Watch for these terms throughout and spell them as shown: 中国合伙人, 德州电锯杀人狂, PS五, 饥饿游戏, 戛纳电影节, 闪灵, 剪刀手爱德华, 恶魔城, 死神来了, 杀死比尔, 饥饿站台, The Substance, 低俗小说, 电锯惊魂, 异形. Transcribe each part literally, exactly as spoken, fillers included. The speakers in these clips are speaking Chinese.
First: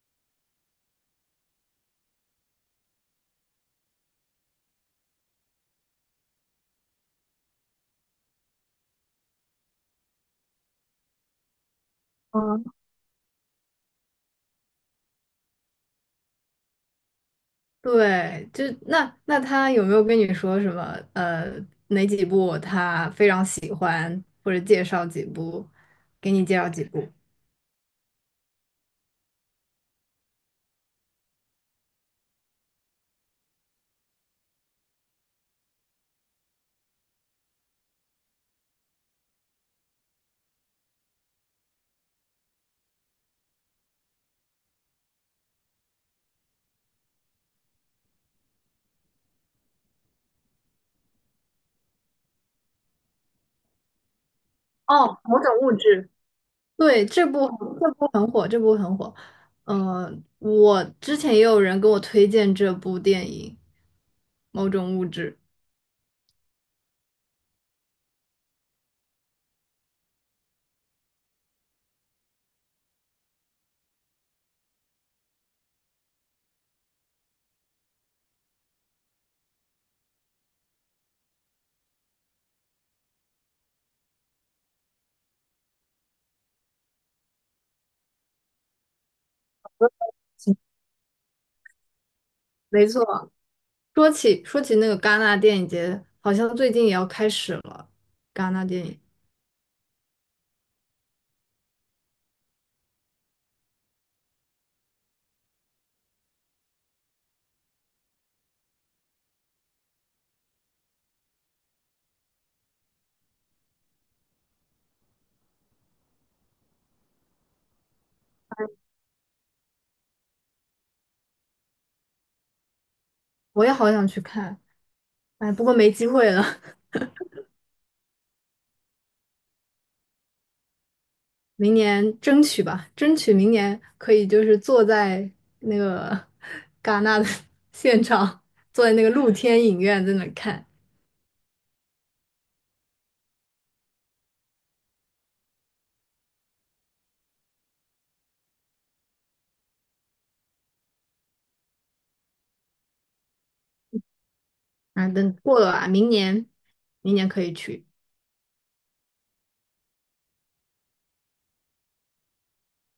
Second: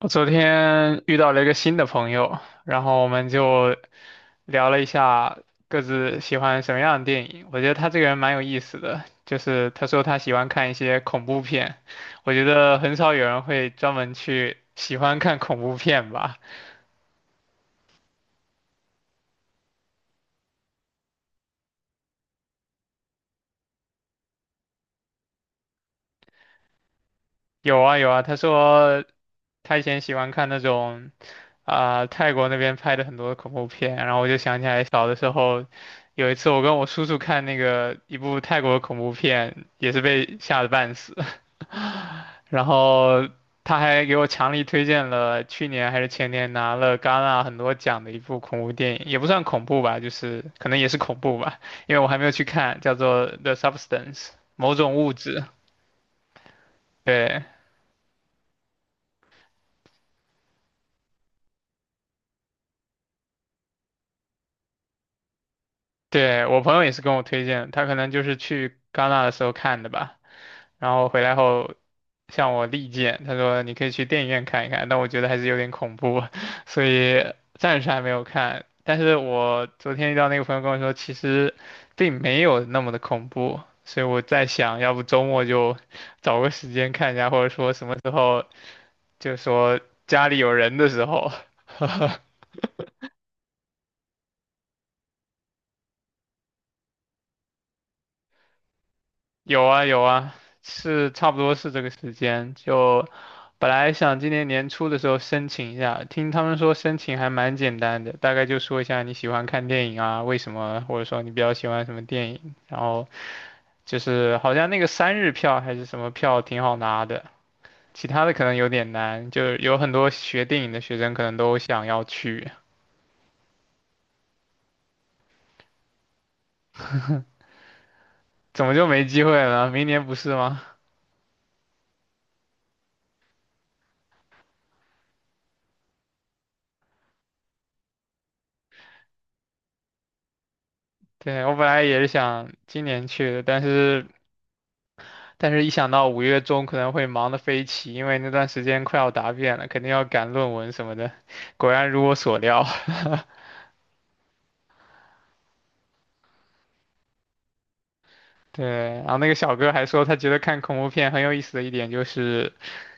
我昨天遇到了一个新的朋友，然后我们就聊了一下各自喜欢什么样的电影。我觉得他这个人蛮有意思的，就是他说他喜欢看一些恐怖片，我觉嗯，得很少有人会专门去喜欢看恐怖片吧。对，就那那他有没有跟你说什么？呃，哪几部他非常喜欢，或者介绍几部，给你介绍几部？有啊有啊，他说他以前喜欢看那种啊、泰国那边拍的很多恐怖片，然后我就想起来小的时候。有一次，我跟我叔叔看那个一部泰国恐怖片，也是被吓得半死。然后他还给我强力推荐了去年还是前年拿了戛纳很多奖的一部恐怖电影，也不算恐怖吧，就是可能也是恐怖吧，因为我还没有去看，叫做《The Substance》某种物哦，某质。种物质。对，这对，部很这部很火，这部很火。呃，我之前也有人跟我推荐这部电影《某种物质》。对，我朋友也是跟我推荐，他可能就是去戛纳的时候看的吧，然后回来后向我力荐，他说你可以去电影院看一看，但我觉得还是有点恐怖啊，所以暂时还没有看。但是我昨天遇到那个朋友跟我说，其实并没有那么的恐怖，所以我在想，要不周末就 找个时间看一下，或者说什么时候，就说家里有人的时候。没错，说起说起那个戛纳电影节，好像最近也要开始了。戛纳电影，有啊有啊，是差不多是这个时间。就本来想今年年初的时候申请一下，听他们说申请还蛮简单的，大概就说一下你喜欢看电影啊，为什么，或者说你比较喜欢什么电影。然后就是好像那个三日票还是什么票挺好拿的，其他的可能有点难，就有很多学电影的学生可能都想要去，我也好想去看，哎，不过没机会了。怎么就没机会了？明年不是吗？明年争取吧，争取明年可以就是坐在那个 戛纳的 现场，坐在那个露天影院在那看。对，我本来也是想今年去的，但是。但是，一想到五月中可能会忙得飞起，因为那段时间快要答辩了，肯定要赶论文什么的。果然如我所料，啊，等过了吧，明年明年可以去。对。然后那个小哥还说，他觉得看恐怖片很有意思的一点就是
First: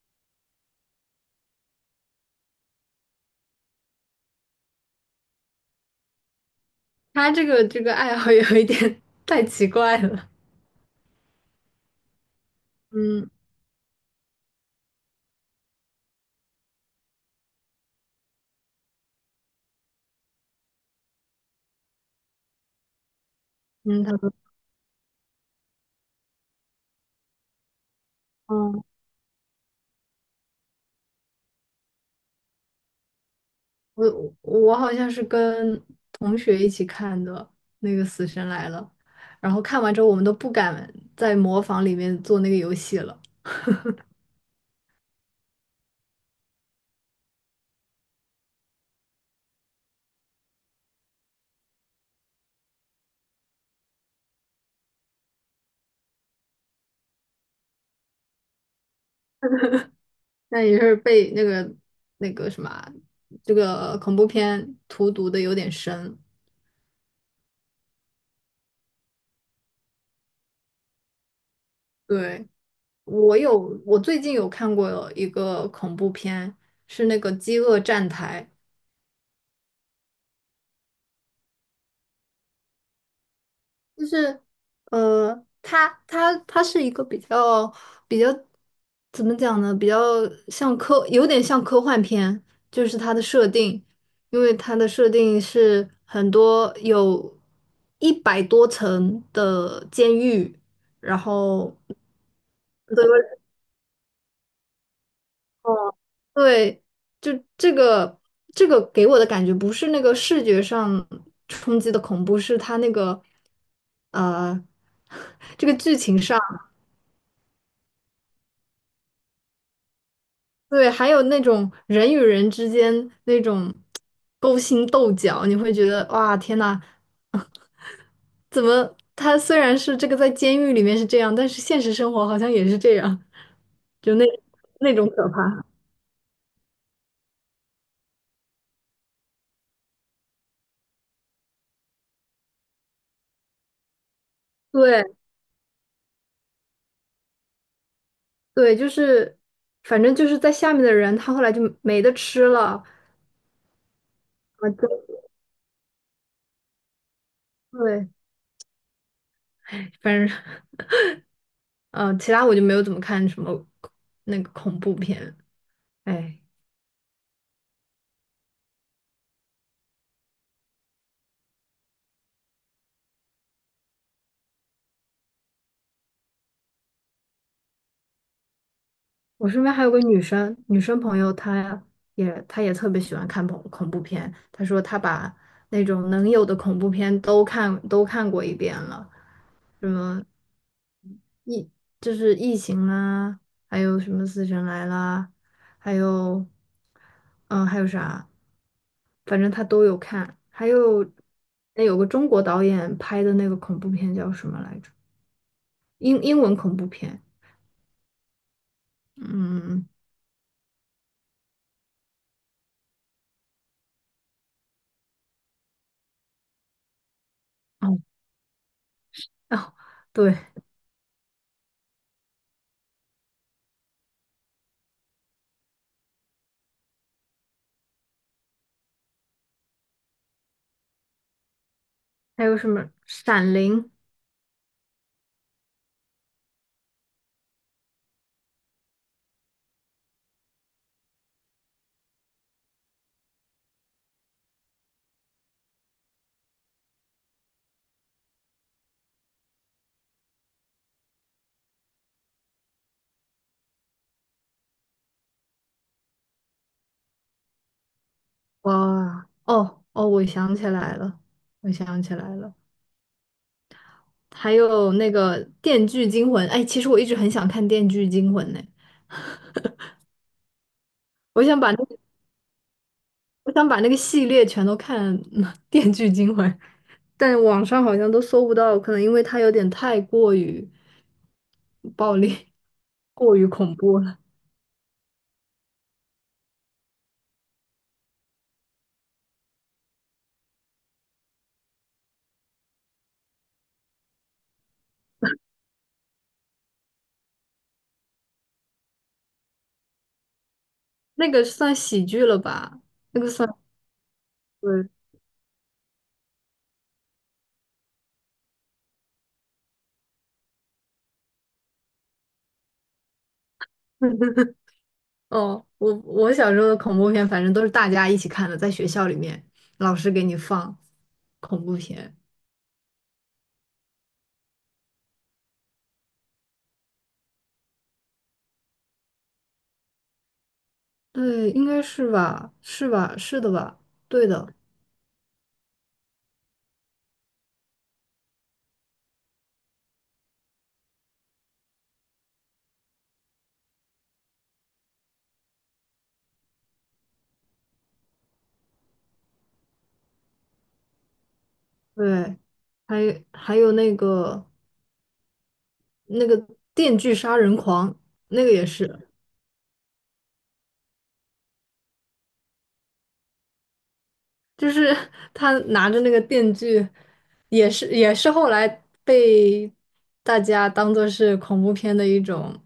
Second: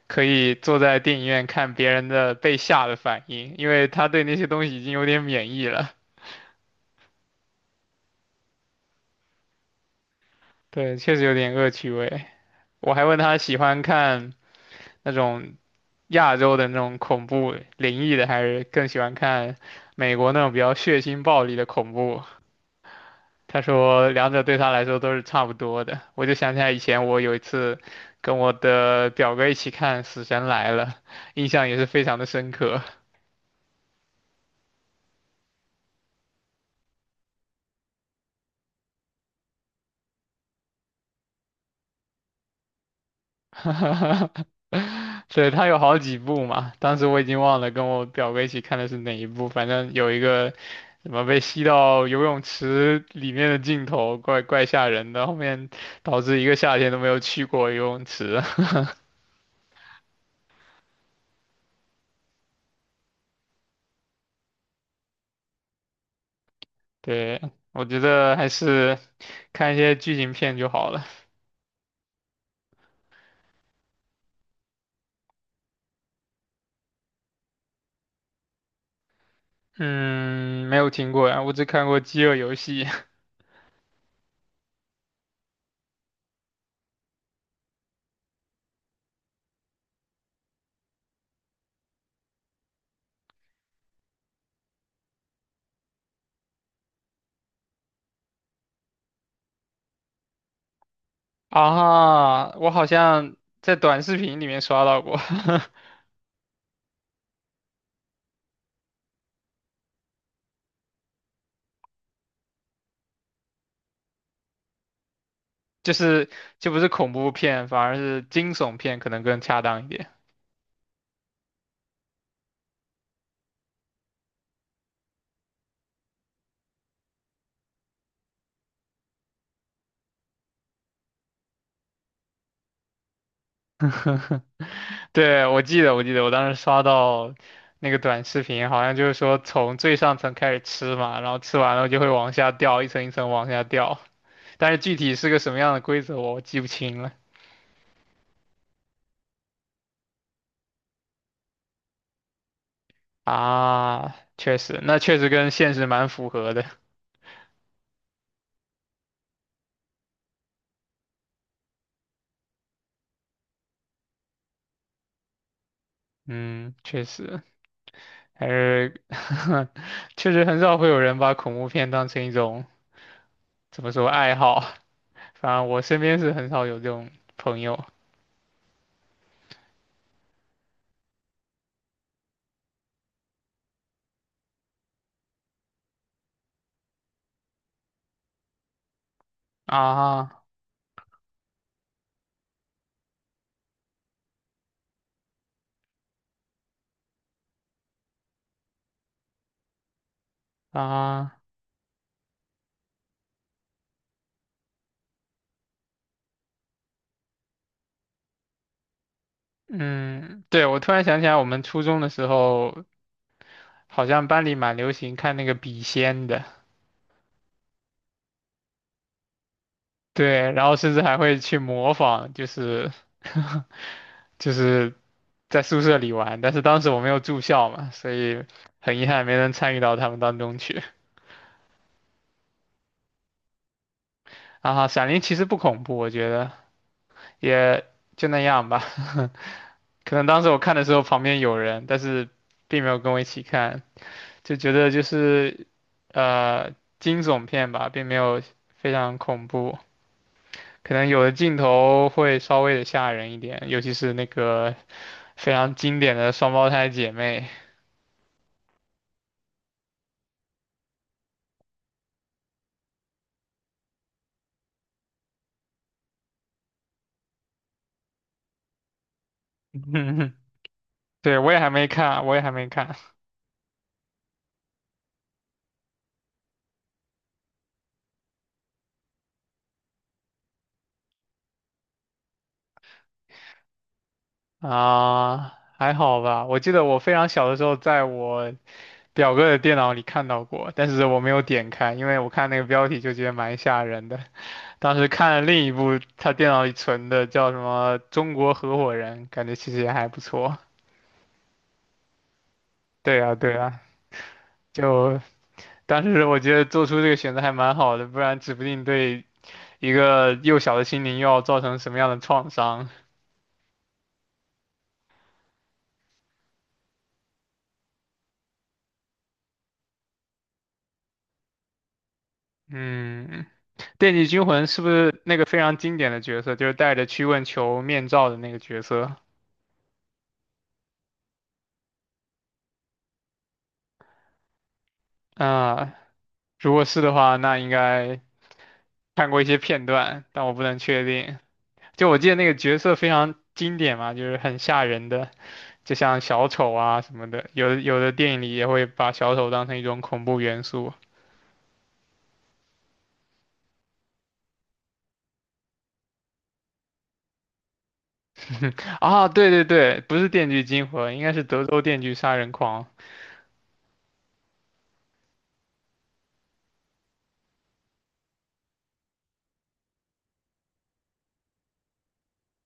可以坐在电影院看别人的被吓的反应，因为他对那些东西已经有点免疫了。他这个这个爱好有一点 太奇怪了。对，确实有点恶趣味。我还问嗯他喜欢看那种亚洲的那种恐怖灵异的，还是更喜欢看美国那种比较血腥暴力的恐怖。他嗯，说他两说，者对他来说都是差不多的。我就想起来以前我有一次跟我嗯，的表哥一起看《死神来了》，印象也是非常的深刻。我我好像是跟同学一起看的那个《死神来了》，然后看完之后我们都不敢在模仿里面做那个游戏了。对，他有好几部嘛，当时我已经忘了跟我表哥一起看的是哪一部，反正有一个什么被吸到游泳池里面的镜头，怪怪吓人的，后面导致一个夏天都没有去过游泳池。那也是被那个那个什么啊这个恐怖片荼毒的有点深。对，我觉得还是看一些剧情片就好了。对，我有，我最近有看过一个恐怖片，是那个《饥饿站台》，嗯，没有听过呀，我只看过《饥饿游戏》。就是，呃，他他他是一个比较比较怎么讲呢？比较像科，有点像科幻片，就是它的设定，因为它的设定是很多有一百多层的监狱，然 后，啊，我好对像在短视频里面刷到过。哦，对，就这个这个给我的感觉不是那个视觉上冲击的恐怖，是它那个呃 这个 就剧情是上。就不是恐怖片，反而是惊悚片可能更恰当一点。对，还有那种人与人之间那种勾心斗角，你会觉得哇，天呐，怎么他虽然是这个在监狱里面是这样，但是现实生活好像也是这样，就那 那种可对，我怕。记得，我记得，我当时刷到那个短视频，好像就是说从最上层开始吃嘛，然后吃完了就会往下掉，一层一层往下掉，但是具对体是个什么样的规则我记不清了。对，就是反正就是在下面的人，他后来就没得吃了啊，啊，确实，那对确实跟现实蛮符合的。对，哎反正嗯、呃其他我就没有怎么看什么那个恐怖片，哎。嗯，确实，还是 确实很少会有人把恐怖片当成一种怎么说爱好，反正我身边是很少有这种朋友。我身边还有个女生，女生朋友，她也她也特别喜欢看恐恐怖片。她说她把那种能有的恐怖片都看都看过一遍了，什么啊异就是异形啦，还有什么死神来啦，还有嗯还有啥，反正她都有看。还有啊，那有个中国导演拍的那个恐怖片叫什么来着？英英文恐怖片，嗯嗯嗯，对，我突然想起来，我们初中的时候好像班里蛮流行看那个笔仙的。嗯哦哦，对。对，然后甚至还会去模仿，就是 就是在宿舍里玩，但是当时我没有住校嘛，所以很遗憾没能参与到他们当中去。还有什么《闪灵》？啊，《闪灵》其实不恐怖，我觉得也就那样吧。可能当时我看的时候旁边有人，但是并没有跟我一起看，就觉得就是呃惊悚片吧，并没有非常恐怖。可能有的镜头会稍微的吓人一点，尤其是那个非常经典的双胞胎姐妹。哇，哦哦，我想起来了，我想起来了，还有那个《电锯惊魂》。哎，其实我一直很想看《电锯惊魂》呢，对，我我想也还把那没个看，我也还没看。我想把那个系列全都看，嗯《电锯惊魂》，但网上好像都搜不到，可能因为它有点太过于暴力、过于恐怖了。啊，还好吧。我记得我非常小的时候，在我表哥的电脑里看到过，但是我没有点开，因为我看那个标题就觉得蛮吓人的。当时看了另一部他电脑里存的，叫什么《中国合伙人》，感觉其实也还不错。那个算喜剧了吧？对那个啊，算对啊，对，就当时我觉得做出这个选择还蛮好的，不然指不定对一个幼小的心灵又要造成什么样的创伤。哦，我我小时候的恐怖片，反正都是大家一起看的，在学校里面，老师给你放恐怖片。嗯，电锯惊魂是不是那个非常经典的角色，就是戴着驱蚊球面罩的那个角色？对，应该是吧？是吧？是的吧？对的，啊、如果是的话，那应该看过一些片段，但我不能确定。就我记得那个角色非常经典嘛，就是很吓人的，就像小丑啊什么的。有的有的电影里也会把小丑当成一种恐怖元素。对。还还有那个那个《电锯杀人狂》，那个也 是。啊，对对对，不是电锯惊魂，应该是德州电锯杀人狂。就是 他拿着那个电锯，也是也是后来被大家当做是恐怖片的一种，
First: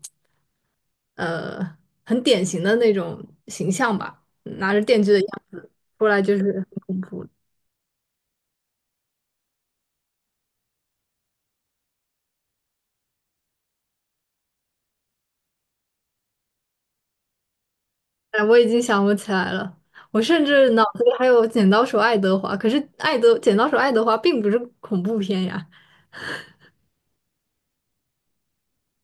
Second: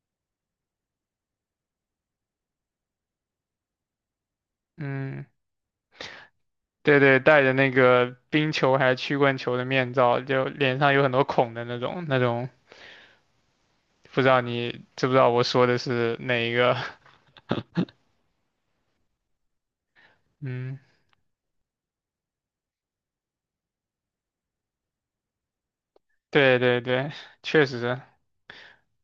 呃，很典型的那种形象吧，拿着电锯的嗯，样子出来就是对很恐对，怖。戴着那个冰球还是曲棍球的面罩，就脸上有很多孔的那种，那种不知道你知不知道我说的是哪一个？哎，我已经想不起来了，我甚至嗯，脑子里还有《剪刀手爱德华》，可是爱德《剪刀手爱德华》并不是恐怖片呀。对对对，确实。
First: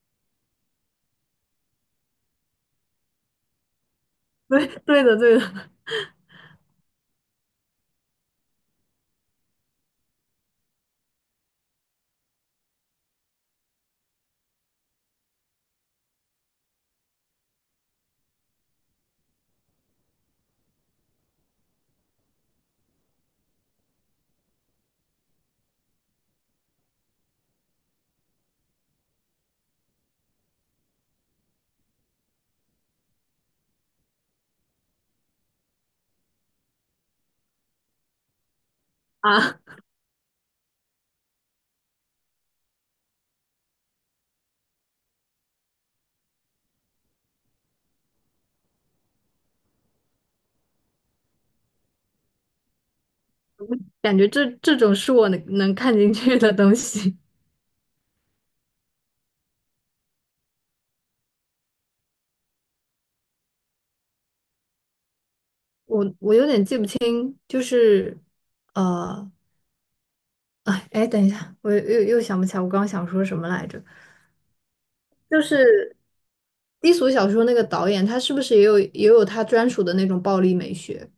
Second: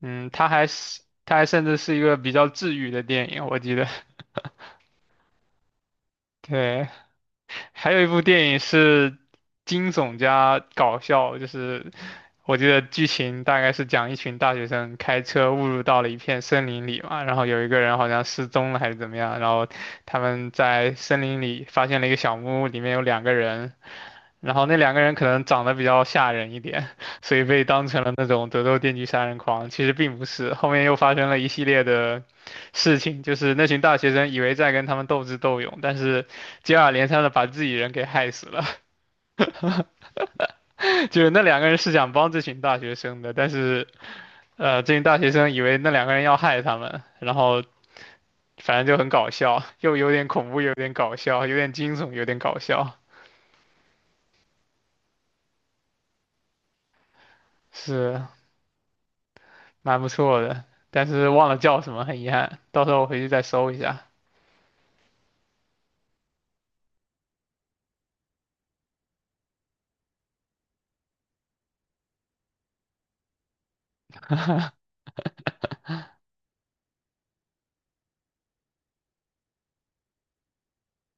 嗯，它还是它还甚至是一个比较治愈的电影，我记得。对对的对的 对，还有一部电影是惊悚加搞笑，就是我记得剧情大概是讲一群大学生开车误入到了一片森林里嘛，然后有一个人好像失踪了还是怎么样，然后他们在森林里发现了一个小木屋，里面有两个人，然后那两个人可能长得比较吓人一点，所以被当成了那种德州电锯杀人狂。其实并不是，后面又发生了一系列的事情，就是那群大学生以为在跟他们斗智斗勇，但是接二连三的把自己人给害死了。啊，就是那两个人是想帮这群大学生的，但是呃，这群大学生以为那两个人要害他们，然后反正就很搞笑，又有点恐怖，有点搞笑，有点惊悚，有点搞笑。感觉这这种是我能能看进去的东西。是，蛮不错的，但是忘了叫什么，很遗憾，到时候我回去再搜一下。我我有点记不清，就是呃，哎哎，等一下，我又又想不起来我刚刚想说什么来着。就是低俗小说那个导演，他是不是也有也有他专属的那种暴力美学？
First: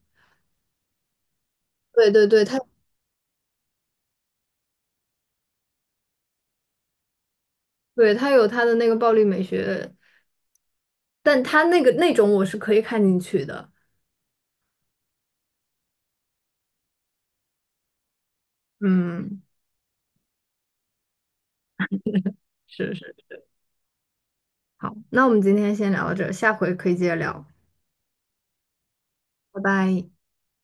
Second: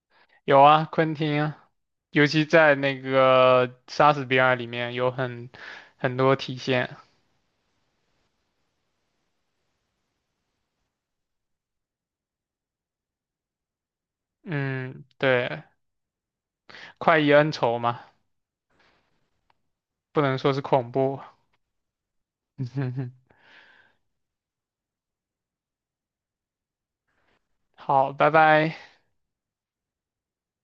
有啊，昆汀，对尤对其对，他在那个《杀死比尔》里面有很很多体现。对他有他的那个暴力美学，但他那个那种我是可以看进去的。嗯，对，快意恩仇嘛，嗯，不能说是恐怖。是是，好，那我们今天先聊到这儿，下回可以接着聊，好，拜拜。拜拜。